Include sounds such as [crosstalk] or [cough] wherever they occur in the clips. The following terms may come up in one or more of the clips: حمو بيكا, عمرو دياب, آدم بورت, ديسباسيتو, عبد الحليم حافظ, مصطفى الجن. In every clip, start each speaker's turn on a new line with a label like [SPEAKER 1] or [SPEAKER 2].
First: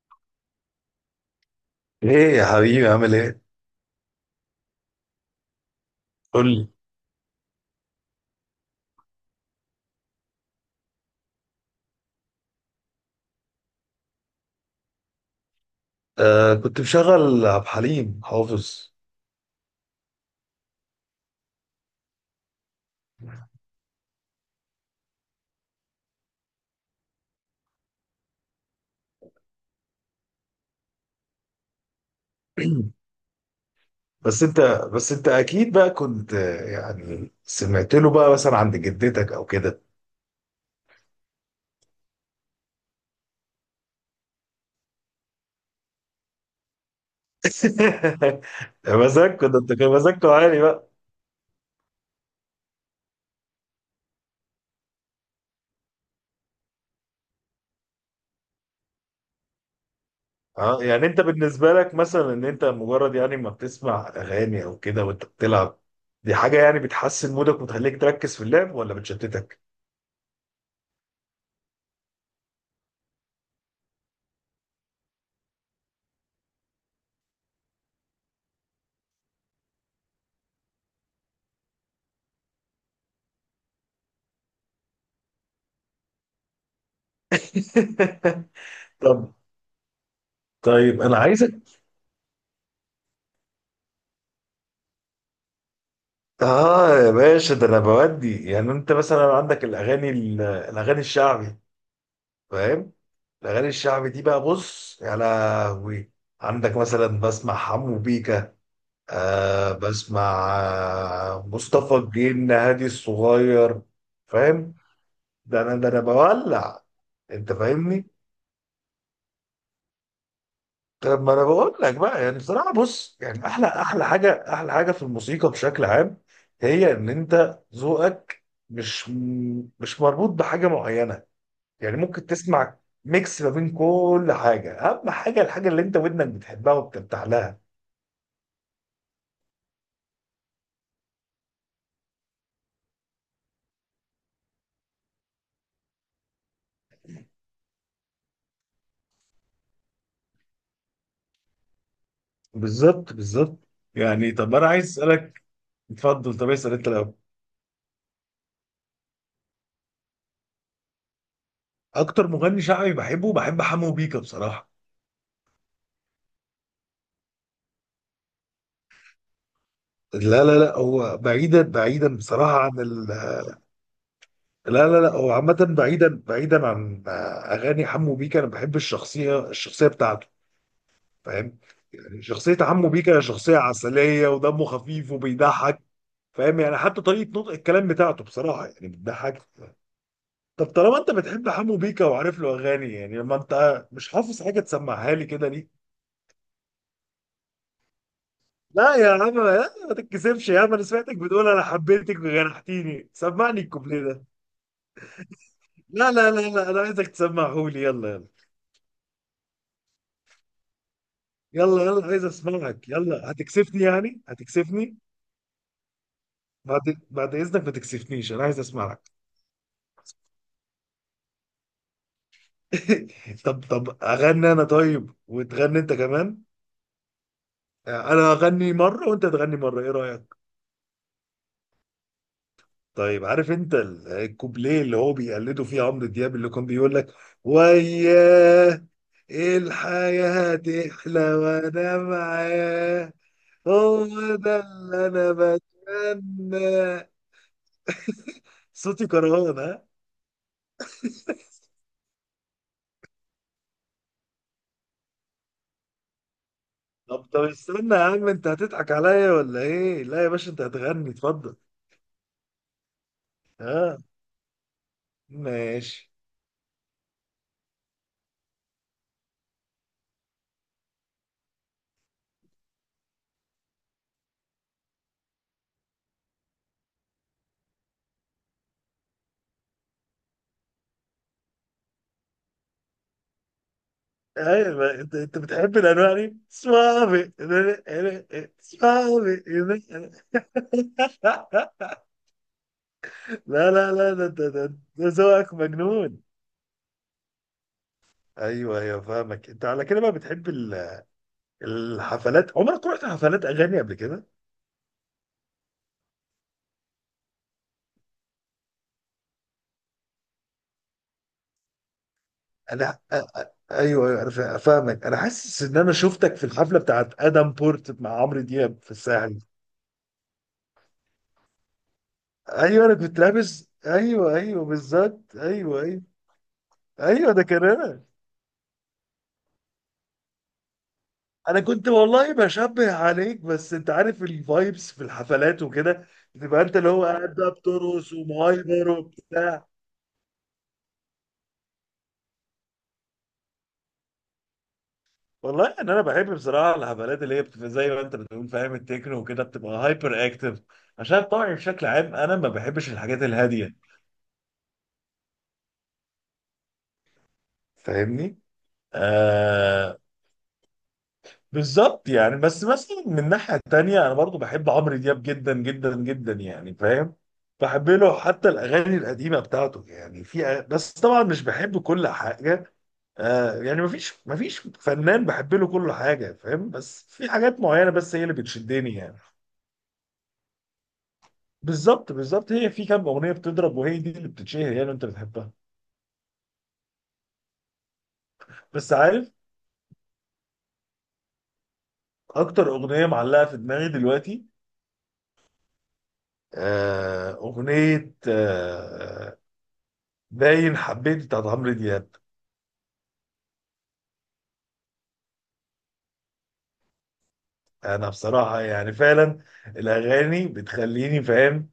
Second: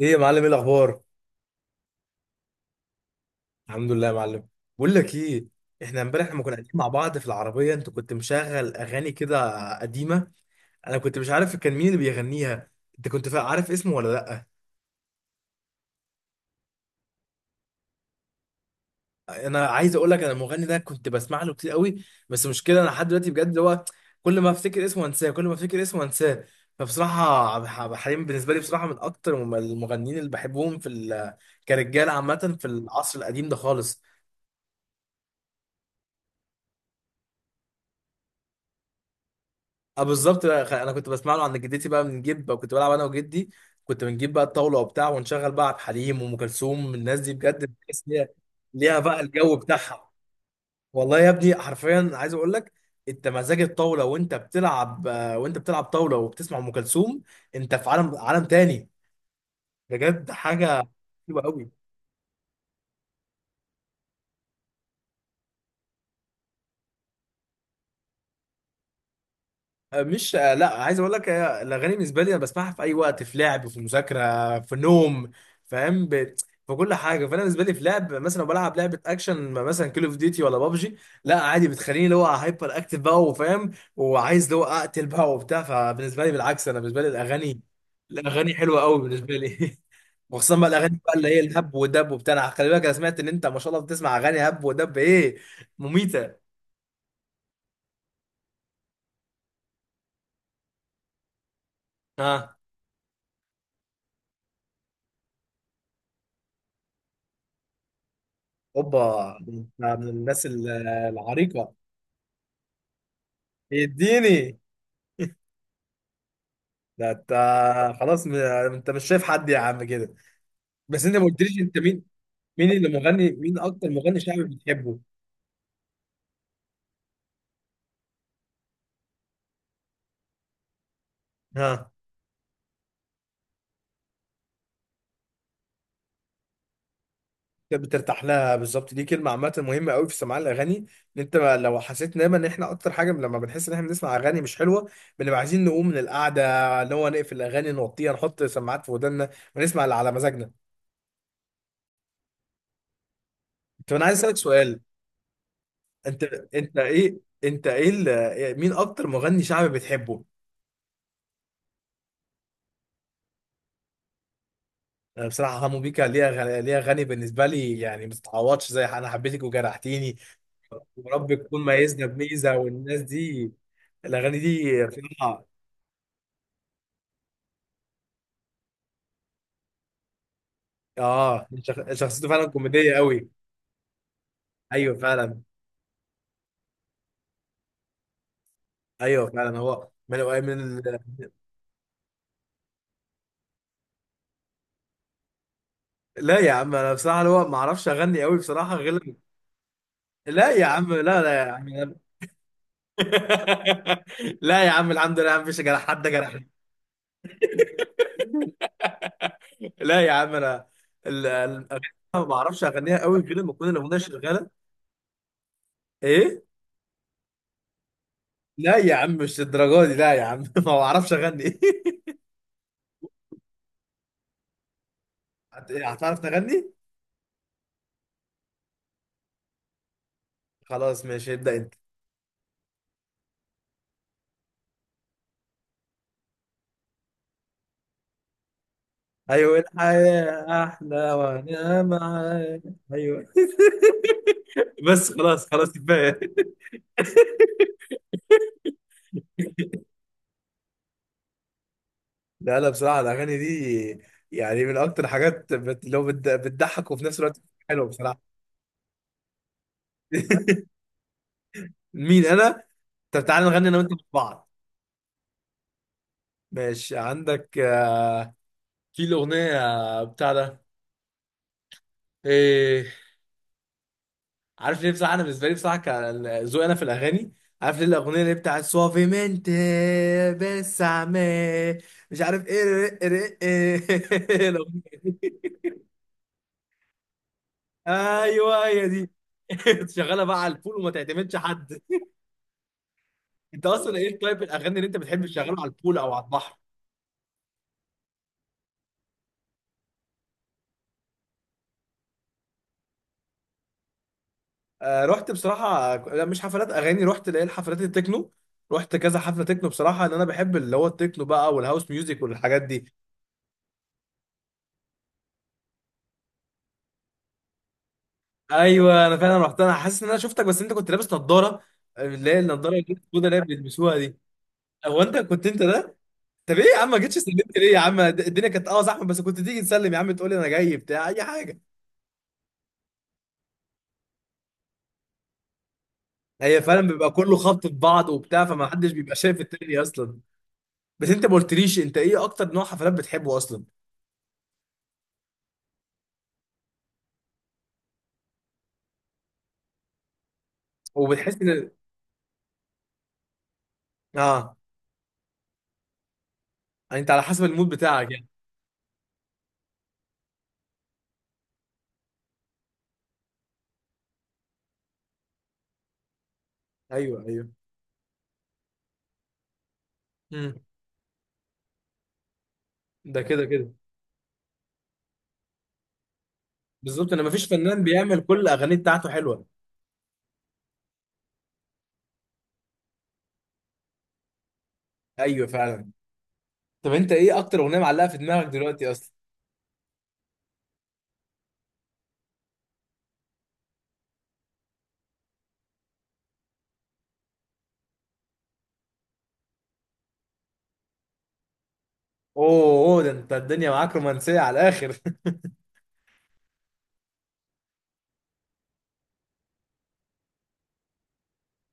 [SPEAKER 1] ايه يا معلم، ايه الاخبار؟
[SPEAKER 2] ايه يا حبيبي عامل ايه؟
[SPEAKER 1] الحمد لله يا معلم. بقول لك ايه. احنا امبارح لما
[SPEAKER 2] قول
[SPEAKER 1] كنا
[SPEAKER 2] لي.
[SPEAKER 1] قاعدين مع بعض في العربيه انت كنت مشغل اغاني كده قديمه. انا كنت مش عارف كان مين اللي بيغنيها. انت كنت عارف اسمه ولا لا؟
[SPEAKER 2] آه، كنت مشغل عبد الحليم حافظ.
[SPEAKER 1] انا عايز اقول لك، انا المغني ده كنت بسمع له كتير قوي، بس مشكله انا لحد دلوقتي بجد اللي هو كل ما افتكر اسمه انساه، كل ما افتكر اسمه انساه. فبصراحه عبد الحليم بالنسبه لي بصراحه من اكتر المغنيين اللي بحبهم في كرجاله عامه في
[SPEAKER 2] [clears throat]
[SPEAKER 1] العصر القديم ده خالص.
[SPEAKER 2] بس انت بس انت اكيد بقى كنت يعني سمعت له بقى مثلا عند جدتك او كده؟
[SPEAKER 1] اه بالظبط بقى، انا كنت بسمع له عند جدتي بقى، بنجيب بقى كنت بلعب انا وجدي، كنت بنجيب بقى الطاوله وبتاع ونشغل بقى عبد الحليم وام كلثوم. الناس دي بجد بتحس إن هي
[SPEAKER 2] [laughs]
[SPEAKER 1] ليها بقى
[SPEAKER 2] مزاجكوا
[SPEAKER 1] الجو
[SPEAKER 2] ده، انت كان
[SPEAKER 1] بتاعها.
[SPEAKER 2] مزاجكوا عالي بقى.
[SPEAKER 1] والله يا ابني حرفيا عايز اقول لك، انت مزاج الطاوله وانت بتلعب وانت بتلعب طاوله وبتسمع ام كلثوم، انت في عالم تاني، بجد حاجه
[SPEAKER 2] اه، يعني انت
[SPEAKER 1] حلوه قوي.
[SPEAKER 2] بالنسبه لك مثلا ان انت مجرد يعني ما بتسمع اغاني او كده وانت بتلعب، دي حاجه يعني بتحسن مودك وتخليك تركز في اللعب ولا بتشتتك؟
[SPEAKER 1] آه، مش آه، لا، عايز اقول لك الاغاني بالنسبه لي انا بسمعها في اي وقت، في لعب، في مذاكره، في نوم، فاهم. في كل حاجه. فانا بالنسبه لي في لعب، مثلا لو بلعب لعبه اكشن مثلا كول اوف ديوتي ولا بابجي، لا عادي بتخليني اللي هو هايبر اكتف بقى وفاهم وعايز اللي هو اقتل بقى وبتاع. فبالنسبه لي بالعكس، انا بالنسبه لي الاغاني
[SPEAKER 2] [laughs]
[SPEAKER 1] الاغاني حلوه قوي
[SPEAKER 2] طب
[SPEAKER 1] بالنسبه لي. [laughs] وخصوصا بقى الاغاني
[SPEAKER 2] طيب
[SPEAKER 1] بقى
[SPEAKER 2] انا
[SPEAKER 1] اللي هي
[SPEAKER 2] عايز.
[SPEAKER 1] الهب ودب وبتاع. أنا خلي بالك، انا سمعت ان انت ما شاء الله بتسمع اغاني هب ودب، ايه، مميته.
[SPEAKER 2] اه يا باشا، ده انا بودي يعني انت مثلا عندك الاغاني الاغاني الشعبي.
[SPEAKER 1] اه.
[SPEAKER 2] فاهم. الاغاني الشعبي دي بقى، بص يا لهوي. عندك مثلا بسمع حمو بيكا.
[SPEAKER 1] اوبا، ده
[SPEAKER 2] آه،
[SPEAKER 1] انت من الناس
[SPEAKER 2] بسمع
[SPEAKER 1] العريقه،
[SPEAKER 2] مصطفى الجن هادي الصغير.
[SPEAKER 1] اديني،
[SPEAKER 2] فاهم. ده انا بولع.
[SPEAKER 1] ده انت.
[SPEAKER 2] انت فاهمني.
[SPEAKER 1] خلاص. انت مش شايف حد يا عم كده، بس انت
[SPEAKER 2] طب
[SPEAKER 1] ما
[SPEAKER 2] ما انا
[SPEAKER 1] قلتليش
[SPEAKER 2] بقول
[SPEAKER 1] انت
[SPEAKER 2] لك
[SPEAKER 1] مين.
[SPEAKER 2] بقى، يعني
[SPEAKER 1] مين
[SPEAKER 2] بصراحه
[SPEAKER 1] اللي
[SPEAKER 2] بص،
[SPEAKER 1] مغني
[SPEAKER 2] يعني
[SPEAKER 1] مين
[SPEAKER 2] احلى
[SPEAKER 1] اكتر
[SPEAKER 2] احلى
[SPEAKER 1] مغني شعبي
[SPEAKER 2] حاجه، احلى حاجه
[SPEAKER 1] بتحبه؟
[SPEAKER 2] في الموسيقى بشكل عام، هي ان انت ذوقك مش مش مربوط بحاجه معينه.
[SPEAKER 1] ها.
[SPEAKER 2] يعني ممكن تسمع ميكس ما بين كل حاجه، اهم حاجه، الحاجه اللي انت ودنك بتحبها وبترتاح لها.
[SPEAKER 1] انت بترتاح لها بالظبط، دي كلمه عامه مهمه قوي في سماع الاغاني، ان انت لو حسيت دايما ان احنا اكتر حاجه لما بنحس ان احنا بنسمع اغاني مش حلوه، بنبقى عايزين نقوم من القعده، اللي هو نقفل الاغاني نوطيها، نحط سماعات في ودنا ونسمع اللي على مزاجنا.
[SPEAKER 2] بالظبط بالظبط.
[SPEAKER 1] طب انا عايز
[SPEAKER 2] يعني
[SPEAKER 1] اسالك
[SPEAKER 2] طب انا
[SPEAKER 1] سؤال.
[SPEAKER 2] عايز اسالك.
[SPEAKER 1] انت
[SPEAKER 2] اتفضل، طب اسال انت الاول.
[SPEAKER 1] مين اكتر مغني شعبي بتحبه؟
[SPEAKER 2] اكتر مغني شعبي بحبه، بحب حمو بيكا بصراحه.
[SPEAKER 1] انا بصراحه حمو بيكا ليها غني بالنسبه لي، يعني ما تتعوضش، زي انا حبيتك وجرحتيني،
[SPEAKER 2] لا لا لا، هو
[SPEAKER 1] ورب
[SPEAKER 2] بعيدا
[SPEAKER 1] تكون ميزنا
[SPEAKER 2] بعيدا
[SPEAKER 1] بميزه،
[SPEAKER 2] بصراحه عن
[SPEAKER 1] والناس
[SPEAKER 2] ال
[SPEAKER 1] دي الاغاني دي
[SPEAKER 2] لا لا لا، هو
[SPEAKER 1] بصراحه.
[SPEAKER 2] عامة بعيدا بعيدا عن أغاني حمو بيكا. أنا بحب الشخصية بتاعته.
[SPEAKER 1] اه،
[SPEAKER 2] فاهم، يعني
[SPEAKER 1] شخصيته فعلا
[SPEAKER 2] شخصية حمو
[SPEAKER 1] كوميديه
[SPEAKER 2] بيكا
[SPEAKER 1] قوي.
[SPEAKER 2] شخصية عسلية ودمه
[SPEAKER 1] ايوه
[SPEAKER 2] خفيف
[SPEAKER 1] فعلا.
[SPEAKER 2] وبيضحك. فاهم، يعني حتى طريقة نطق الكلام بتاعته بصراحة يعني
[SPEAKER 1] ايوه
[SPEAKER 2] بتضحك.
[SPEAKER 1] فعلا، هو من من
[SPEAKER 2] طب،
[SPEAKER 1] ال-
[SPEAKER 2] طالما أنت بتحب حمو بيكا وعارف له أغاني، يعني لما أنت مش حافظ حاجة تسمعها لي كده ليه؟
[SPEAKER 1] لا يا عم، انا بصراحه اللي هو ما اعرفش اغني قوي بصراحه، غير
[SPEAKER 2] لا يا
[SPEAKER 1] لما.
[SPEAKER 2] عم، لا، ما تتكسفش
[SPEAKER 1] لا
[SPEAKER 2] يا
[SPEAKER 1] يا
[SPEAKER 2] عم. أنا
[SPEAKER 1] عم،
[SPEAKER 2] سمعتك
[SPEAKER 1] لا، لا
[SPEAKER 2] بتقول
[SPEAKER 1] يا
[SPEAKER 2] أنا
[SPEAKER 1] عم، [laughs] لا.
[SPEAKER 2] حبيتك وجرحتيني، سمعني الكوبليه ده.
[SPEAKER 1] لا يا عم، [laughs] الحمد لله مفيش جرح، حد
[SPEAKER 2] لا لا
[SPEAKER 1] جرح.
[SPEAKER 2] لا لا، أنا عايزك تسمعهولي، يلا يلا.
[SPEAKER 1] لا يا عم، انا ال- ال-
[SPEAKER 2] يلا يلا،
[SPEAKER 1] ما
[SPEAKER 2] عايز
[SPEAKER 1] بعرفش
[SPEAKER 2] اسمعك،
[SPEAKER 1] اغنيها قوي
[SPEAKER 2] يلا
[SPEAKER 1] غير لما تكون
[SPEAKER 2] هتكسفني
[SPEAKER 1] الاغنيه
[SPEAKER 2] يعني
[SPEAKER 1] شغاله.
[SPEAKER 2] هتكسفني.
[SPEAKER 1] ايه.
[SPEAKER 2] بعد بعد اذنك، ما تكسفنيش، انا عايز
[SPEAKER 1] لا يا عم،
[SPEAKER 2] اسمعك.
[SPEAKER 1] مش الدرجه دي، لا يا عم، [laughs] ما بعرفش اغني. [laughs]
[SPEAKER 2] [laughs] طب اغني انا طيب، وتغني انت
[SPEAKER 1] هتعرف
[SPEAKER 2] كمان.
[SPEAKER 1] تغني؟
[SPEAKER 2] انا اغني مره وانت تغني مره، ايه رايك؟
[SPEAKER 1] خلاص ماشي، ابدا انت.
[SPEAKER 2] طيب، عارف انت الكوبليه اللي هو بيقلده فيه عمرو دياب، اللي كان بيقول لك وياه: إيه
[SPEAKER 1] ايوه،
[SPEAKER 2] الحياه
[SPEAKER 1] الحياه احلى
[SPEAKER 2] تحلى
[SPEAKER 1] وانا
[SPEAKER 2] وانا
[SPEAKER 1] معاك،
[SPEAKER 2] معاه،
[SPEAKER 1] ايوه. [laughs]
[SPEAKER 2] هو ده اللي
[SPEAKER 1] بس
[SPEAKER 2] انا
[SPEAKER 1] خلاص خلاص كفايه. [laughs]
[SPEAKER 2] بتمناه. صوتي كرهان.
[SPEAKER 1] لا لا، بصراحه الاغاني دي يعني من اكتر حاجات بتضحك وفي نفس
[SPEAKER 2] طب
[SPEAKER 1] الوقت
[SPEAKER 2] طب
[SPEAKER 1] حلوه
[SPEAKER 2] استنى يا عم،
[SPEAKER 1] بصراحه.
[SPEAKER 2] انت هتضحك عليا ولا ايه؟ لا يا باشا، انت هتغني، اتفضل.
[SPEAKER 1] مين انا؟ طب تعالى نغني انا وانت
[SPEAKER 2] ها،
[SPEAKER 1] مع بعض.
[SPEAKER 2] ماشي.
[SPEAKER 1] ماشي، عندك في الاغنيه بتاع ده، إيه؟ عارف ليه بصراحة، أنا بالنسبة لي بصراحة كذوقي أنا في الأغاني، عارف ليه الأغنية اللي بتاعت سوافيمنت، بس عمال مش عارف إيه، إيه [laughs] الأغنية
[SPEAKER 2] ايوه، انت
[SPEAKER 1] دي.
[SPEAKER 2] بتحب الانواع دي؟ صعبي.
[SPEAKER 1] أيوه هي دي.
[SPEAKER 2] صعبي.
[SPEAKER 1] [laughs]
[SPEAKER 2] [laughs]
[SPEAKER 1] تشغلها بقى على البول وما تعتمدش حد. أنت
[SPEAKER 2] لا لا
[SPEAKER 1] أصلا
[SPEAKER 2] لا،
[SPEAKER 1] إيه،
[SPEAKER 2] ده
[SPEAKER 1] طيب
[SPEAKER 2] ده ده،
[SPEAKER 1] الأغاني اللي أنت
[SPEAKER 2] ده
[SPEAKER 1] بتحب
[SPEAKER 2] ذوقك
[SPEAKER 1] تشغلها على البول أو
[SPEAKER 2] مجنون.
[SPEAKER 1] على البحر؟
[SPEAKER 2] ايوه ايوه، فاهمك، انت على كده بقى بتحب الحفلات. عمرك رحت حفلات اغاني قبل كده؟
[SPEAKER 1] آه، رحت بصراحة، لا مش حفلات أغاني، رحت ليه الحفلات التكنو. رحت كذا حفلة تكنو بصراحة، إن أنا بحب اللي هو التكنو بقى والهاوس ميوزك والحاجات دي.
[SPEAKER 2] انا أ- أ- ايوه ايوه، انا فاهمك. انا حاسس ان انا شفتك في الحفله بتاعت ادم بورت مع عمرو دياب في
[SPEAKER 1] ايوه انا فعلا
[SPEAKER 2] الساحل.
[SPEAKER 1] رحت، انا حاسس ان انا شفتك، بس انت كنت لابس نظاره، اللي هي النظاره
[SPEAKER 2] ايوه، انا كنت
[SPEAKER 1] السوداء اللي هي
[SPEAKER 2] لابس،
[SPEAKER 1] بيلبسوها دي.
[SPEAKER 2] ايوه ايوه،
[SPEAKER 1] هو انت
[SPEAKER 2] بالظبط،
[SPEAKER 1] كنت انت
[SPEAKER 2] ايوه
[SPEAKER 1] ده؟
[SPEAKER 2] ايوه.
[SPEAKER 1] طب ايه يا عم، ما جيتش
[SPEAKER 2] ايوه، ده
[SPEAKER 1] سلمت
[SPEAKER 2] كان
[SPEAKER 1] ليه يا عم،
[SPEAKER 2] انا.
[SPEAKER 1] الدنيا كانت زحمه بس كنت تيجي تسلم يا عم، تقول لي انا جاي بتاع اي
[SPEAKER 2] انا
[SPEAKER 1] حاجه.
[SPEAKER 2] كنت والله بشبه عليك، بس انت عارف الفايبس في الحفلات وكده،
[SPEAKER 1] هي
[SPEAKER 2] بتبقى انت
[SPEAKER 1] فعلا
[SPEAKER 2] اللي هو
[SPEAKER 1] بيبقى
[SPEAKER 2] قاعد
[SPEAKER 1] كله
[SPEAKER 2] بقى
[SPEAKER 1] خبط في بعض
[SPEAKER 2] بترقص
[SPEAKER 1] وبتاع، فما
[SPEAKER 2] ومهايبر
[SPEAKER 1] حدش بيبقى شايف
[SPEAKER 2] وبتاع.
[SPEAKER 1] التاني اصلا. بس انت ما قلتليش، انت ايه اكتر نوع حفلات بتحبه اصلا؟
[SPEAKER 2] والله ان انا بحب بصراحه الحفلات اللي هي بتبقى زي ما انت بتقول، فاهم، التكنو وكده بتبقى هايبر اكتف، عشان
[SPEAKER 1] وبتحس
[SPEAKER 2] طبعي
[SPEAKER 1] ان
[SPEAKER 2] بشكل عام انا ما بحبش الحاجات الهاديه.
[SPEAKER 1] اه انت على حسب المود بتاعك يعني.
[SPEAKER 2] فاهمني؟ آه. بالظبط، يعني بس مثلا من ناحية تانية أنا برضو بحب عمرو دياب جدا جدا جدا، يعني فاهم،
[SPEAKER 1] ايوه ايوه.
[SPEAKER 2] بحب له حتى الأغاني القديمة بتاعته، يعني
[SPEAKER 1] امم
[SPEAKER 2] بس طبعا مش بحب كل حاجة.
[SPEAKER 1] ده كده
[SPEAKER 2] آه،
[SPEAKER 1] كده.
[SPEAKER 2] يعني مفيش فنان بحب له كل حاجة، فاهم، بس
[SPEAKER 1] بالظبط، انا ما
[SPEAKER 2] في
[SPEAKER 1] فيش
[SPEAKER 2] حاجات
[SPEAKER 1] فنان
[SPEAKER 2] معينة بس
[SPEAKER 1] بيعمل
[SPEAKER 2] هي اللي
[SPEAKER 1] كل الاغاني
[SPEAKER 2] بتشدني
[SPEAKER 1] بتاعته
[SPEAKER 2] يعني.
[SPEAKER 1] حلوه.
[SPEAKER 2] بالظبط بالظبط، هي في كام أغنية بتضرب وهي دي اللي بتتشهر، يعني أنت
[SPEAKER 1] ايوه
[SPEAKER 2] بتحبها.
[SPEAKER 1] فعلا. طب انت ايه اكتر اغنيه معلقه في دماغك دلوقتي
[SPEAKER 2] بس
[SPEAKER 1] اصلا؟
[SPEAKER 2] عارف، أكتر أغنية معلقة في دماغي دلوقتي، أغنية باين حبيت بتاعت عمرو دياب.
[SPEAKER 1] اوه، أوه، ده انت الدنيا معاك رومانسيه على الاخر.
[SPEAKER 2] انا بصراحه يعني فعلا الاغاني بتخليني، فاهم،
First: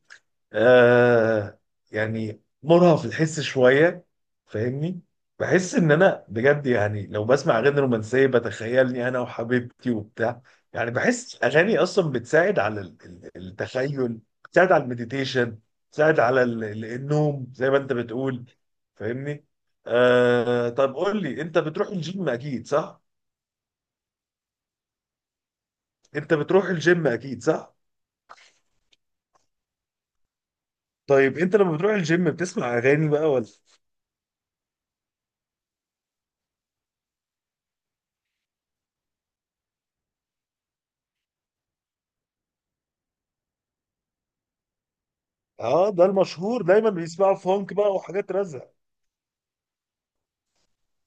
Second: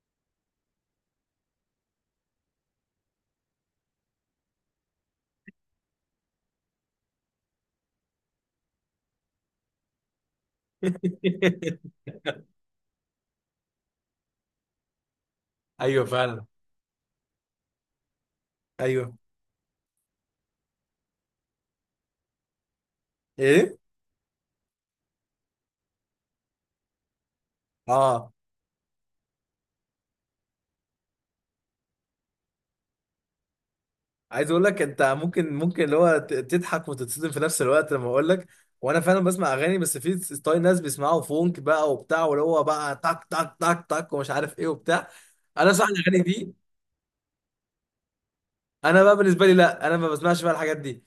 [SPEAKER 2] آه، يعني مرهف في الحس شويه. فاهمني، بحس ان انا بجد، يعني لو بسمع اغاني رومانسيه بتخيلني انا وحبيبتي وبتاع. يعني بحس الاغاني
[SPEAKER 1] [laughs]
[SPEAKER 2] اصلا بتساعد على التخيل. بتساعد على المديتيشن.
[SPEAKER 1] ايوه
[SPEAKER 2] بتساعد على
[SPEAKER 1] فعلا.
[SPEAKER 2] النوم، زي ما انت بتقول.
[SPEAKER 1] ايوه،
[SPEAKER 2] فاهمني؟ آه، طب قول لي، انت بتروح الجيم اكيد صح؟
[SPEAKER 1] ايه،
[SPEAKER 2] انت بتروح الجيم اكيد صح؟
[SPEAKER 1] اه
[SPEAKER 2] طيب، انت لما بتروح الجيم بتسمع اغاني بقى ولا؟
[SPEAKER 1] عايز اقول لك، انت ممكن اللي هو تضحك وتتصدم في نفس الوقت لما اقول لك، وانا فعلا بسمع اغاني، بس في ستايل ناس بيسمعوا فونك بقى وبتاع، واللي هو بقى تك تك تك تك ومش عارف ايه وبتاع، انا صح
[SPEAKER 2] اه، ده
[SPEAKER 1] الاغاني دي.
[SPEAKER 2] المشهور دايما بيسمعوا فونك بقى وحاجات رزع.
[SPEAKER 1] انا بقى بالنسبه لي لا، انا ما بسمعش بقى الحاجات دي.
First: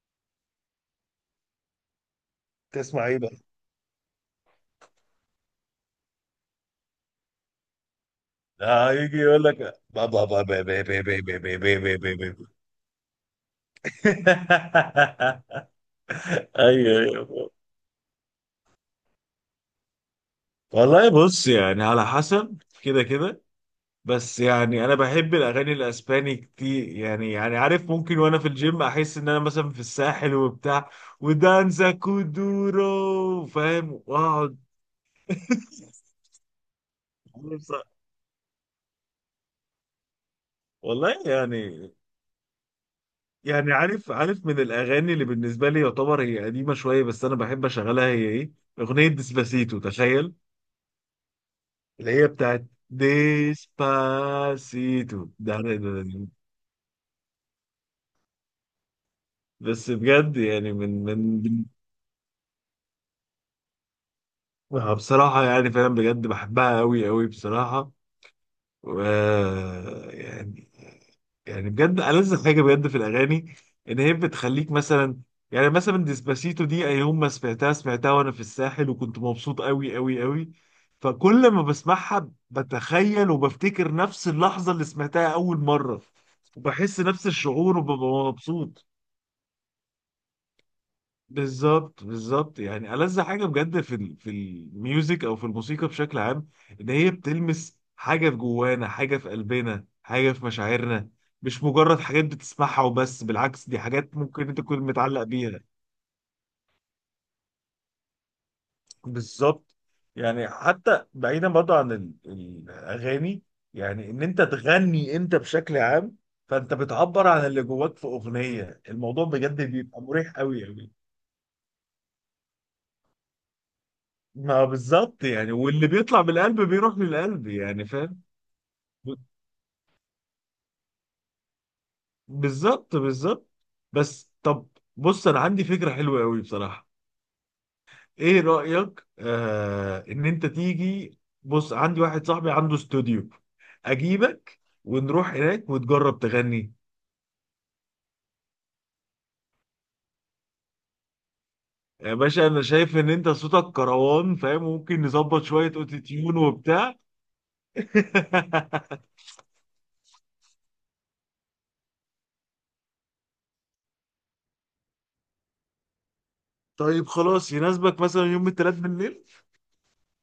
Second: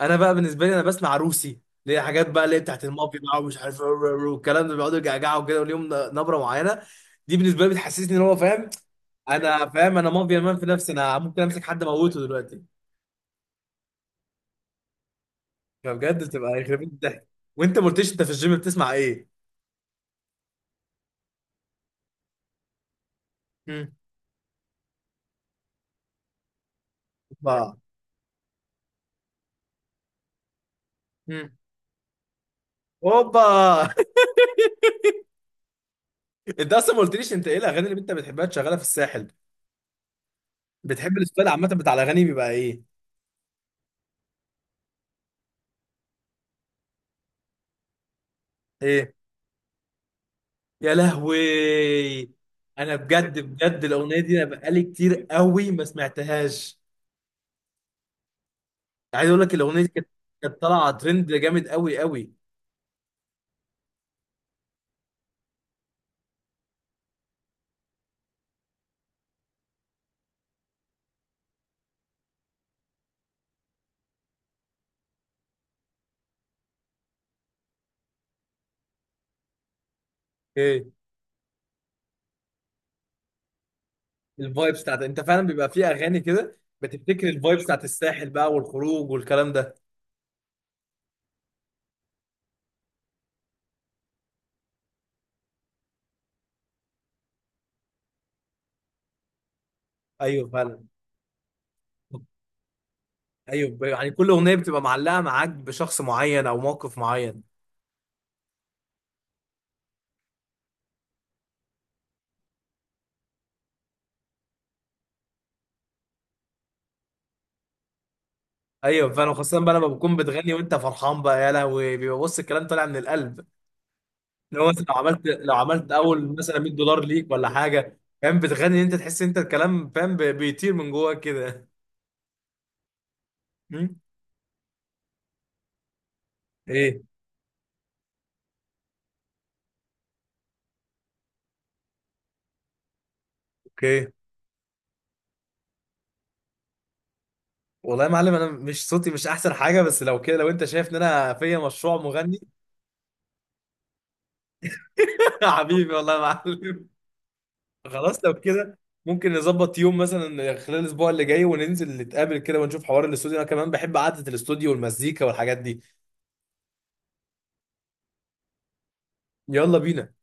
[SPEAKER 1] انا بقى بالنسبه لي، انا بسمع روسي، اللي هي حاجات بقى اللي هي بتاعت
[SPEAKER 2] تسمع ايه
[SPEAKER 1] المافيا
[SPEAKER 2] بقى؟
[SPEAKER 1] بقى، ومش عارف رو- رو- رو، والكلام ده بيقعدوا يجعجعوا كده وليهم نبره معينه. دي بالنسبه لي بتحسسني ان هو فاهم،
[SPEAKER 2] اه، يجي يقول لك:
[SPEAKER 1] انا فاهم انا
[SPEAKER 2] بابا
[SPEAKER 1] مافيا
[SPEAKER 2] بابا
[SPEAKER 1] مان في
[SPEAKER 2] بابا
[SPEAKER 1] نفسي،
[SPEAKER 2] بابا
[SPEAKER 1] انا ممكن
[SPEAKER 2] بابا
[SPEAKER 1] امسك حد
[SPEAKER 2] بابا
[SPEAKER 1] اموته
[SPEAKER 2] بابا.
[SPEAKER 1] دلوقتي.
[SPEAKER 2] [laughs]
[SPEAKER 1] فبجد بتبقى يخرب بيت
[SPEAKER 2] ايوه
[SPEAKER 1] الضحك.
[SPEAKER 2] ايوه.
[SPEAKER 1] وانت ما قلتليش، انت في الجيم بتسمع ايه؟
[SPEAKER 2] والله بص، يعني على حسب كده كده.
[SPEAKER 1] مم.
[SPEAKER 2] بس يعني انا بحب الاغاني الاسباني كتير، يعني
[SPEAKER 1] اوبا.
[SPEAKER 2] عارف، ممكن وانا في الجيم احس ان انا مثلا في الساحل وبتاع،
[SPEAKER 1] مم.
[SPEAKER 2] ودانزا
[SPEAKER 1] اوبا.
[SPEAKER 2] كودورو، فاهم،
[SPEAKER 1] [laughs]
[SPEAKER 2] واقعد. [laughs]
[SPEAKER 1] انت اصلا ما قلتليش، انت ايه
[SPEAKER 2] بص-
[SPEAKER 1] الاغاني اللي انت بتحبها تشغلها في الساحل؟
[SPEAKER 2] والله
[SPEAKER 1] بتحب الستايل عامه
[SPEAKER 2] يعني،
[SPEAKER 1] بتاع الاغاني بيبقى ايه؟
[SPEAKER 2] يعني عارف من الاغاني اللي بالنسبه لي يعتبر هي قديمه شويه بس انا بحب اشغلها، هي ايه؟ اغنيه
[SPEAKER 1] ايه؟
[SPEAKER 2] ديسباسيتو، تخيل.
[SPEAKER 1] يا
[SPEAKER 2] اللي هي
[SPEAKER 1] لهوي.
[SPEAKER 2] بتاعت
[SPEAKER 1] انا بجد بجد الاغنيه دي انا بقالي كتير
[SPEAKER 2] ديسباسيتو ده
[SPEAKER 1] قوي
[SPEAKER 2] ده-
[SPEAKER 1] ما
[SPEAKER 2] ده- ده.
[SPEAKER 1] سمعتهاش. عايز اقول لك، الاغنيه دي
[SPEAKER 2] بس
[SPEAKER 1] كانت
[SPEAKER 2] بجد
[SPEAKER 1] كانت
[SPEAKER 2] يعني
[SPEAKER 1] طالعه ترند جامد قوي قوي.
[SPEAKER 2] آه، بصراحه يعني فعلا بجد بحبها قوي قوي بصراحه. و يعني يعني بجد ألذ حاجة بجد في الأغاني، إن هي بتخليك مثلا، يعني مثلا ديسباسيتو دي أي يوم ما سمعتها سمعتها، وأنا في الساحل وكنت مبسوط أوي أوي أوي.
[SPEAKER 1] ايه.
[SPEAKER 2] فكل ما بسمعها بتخيل وبفتكر نفس اللحظة
[SPEAKER 1] الفايبس
[SPEAKER 2] اللي
[SPEAKER 1] بتاعت، انت
[SPEAKER 2] سمعتها
[SPEAKER 1] فعلا
[SPEAKER 2] أول
[SPEAKER 1] بيبقى في
[SPEAKER 2] مرة،
[SPEAKER 1] اغاني كده
[SPEAKER 2] وبحس نفس
[SPEAKER 1] بتفتكر الفايبس
[SPEAKER 2] الشعور
[SPEAKER 1] بتاعت
[SPEAKER 2] وببقى
[SPEAKER 1] الساحل بقى
[SPEAKER 2] مبسوط.
[SPEAKER 1] والخروج والكلام ده.
[SPEAKER 2] بالظبط بالظبط، يعني ألذ حاجة بجد في الميوزك أو في الموسيقى بشكل عام، إن هي بتلمس حاجة في جوانا، حاجة في قلبنا، حاجة في
[SPEAKER 1] ايوه فعلا.
[SPEAKER 2] مشاعرنا. مش مجرد حاجات بتسمعها وبس،
[SPEAKER 1] ايوه،
[SPEAKER 2] بالعكس دي
[SPEAKER 1] يعني
[SPEAKER 2] حاجات
[SPEAKER 1] كل
[SPEAKER 2] ممكن
[SPEAKER 1] اغنيه
[SPEAKER 2] أنت تكون
[SPEAKER 1] بتبقى معلقه
[SPEAKER 2] متعلق
[SPEAKER 1] معاك
[SPEAKER 2] بيها.
[SPEAKER 1] بشخص معين او موقف معين.
[SPEAKER 2] بالظبط، يعني حتى بعيدا برضه عن الأغاني، يعني إن أنت تغني أنت بشكل عام، فأنت بتعبر عن اللي جواك في أغنية،
[SPEAKER 1] ايوه
[SPEAKER 2] الموضوع
[SPEAKER 1] فعلا، خاصه
[SPEAKER 2] بجد
[SPEAKER 1] بقى لما
[SPEAKER 2] بيبقى
[SPEAKER 1] بتكون
[SPEAKER 2] مريح
[SPEAKER 1] بتغني
[SPEAKER 2] أوي
[SPEAKER 1] وانت
[SPEAKER 2] أوي.
[SPEAKER 1] فرحان بقى، يا لهوي بيبقى بص الكلام طالع من القلب.
[SPEAKER 2] ما
[SPEAKER 1] لو مثلا لو عملت
[SPEAKER 2] بالظبط، يعني
[SPEAKER 1] لو
[SPEAKER 2] واللي
[SPEAKER 1] عملت
[SPEAKER 2] بيطلع من
[SPEAKER 1] اول مثلا
[SPEAKER 2] القلب
[SPEAKER 1] 100
[SPEAKER 2] بيروح
[SPEAKER 1] دولار ليك
[SPEAKER 2] للقلب،
[SPEAKER 1] ولا
[SPEAKER 2] يعني
[SPEAKER 1] حاجه
[SPEAKER 2] فاهم.
[SPEAKER 1] فاهم، بتغني انت،
[SPEAKER 2] ب-
[SPEAKER 1] تحس انت الكلام فاهم بيطير من جواك كده.
[SPEAKER 2] بالظبط بالظبط.
[SPEAKER 1] مم؟
[SPEAKER 2] بس طب، بص انا عندي فكرة حلوة قوي بصراحة،
[SPEAKER 1] ايه.
[SPEAKER 2] ايه رأيك ان انت تيجي، بص عندي واحد صاحبي عنده استوديو.
[SPEAKER 1] اوكي.
[SPEAKER 2] اجيبك ونروح هناك وتجرب تغني.
[SPEAKER 1] والله يا معلم، انا مش صوتي مش احسن حاجه، بس لو كده، لو انت شايف ان انا فيا مشروع
[SPEAKER 2] يا
[SPEAKER 1] مغني.
[SPEAKER 2] باشا، انا شايف ان انت صوتك كروان، فاهم، ممكن
[SPEAKER 1] [laughs]
[SPEAKER 2] نظبط شوية
[SPEAKER 1] حبيبي والله يا
[SPEAKER 2] اوتوتيون
[SPEAKER 1] معلم،
[SPEAKER 2] وبتاع.
[SPEAKER 1] خلاص لو
[SPEAKER 2] [laughs]
[SPEAKER 1] كده ممكن نظبط يوم مثلا خلال الاسبوع اللي جاي وننزل نتقابل كده، ونشوف حوار الاستوديو، انا كمان بحب قعده الاستوديو والمزيكا والحاجات دي.
[SPEAKER 2] طيب خلاص، يناسبك مثلا يوم الثلاث بالليل؟
[SPEAKER 1] يلا بينا.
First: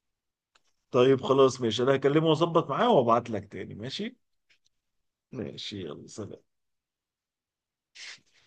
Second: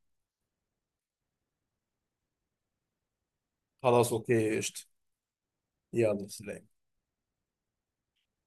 [SPEAKER 2] طيب خلاص ماشي، انا هكلمه واظبط معاه وابعت لك تاني،
[SPEAKER 1] خلاص
[SPEAKER 2] ماشي.
[SPEAKER 1] اوكي قشطه.
[SPEAKER 2] ماشي، يلا
[SPEAKER 1] يلا
[SPEAKER 2] سلام.
[SPEAKER 1] سلام.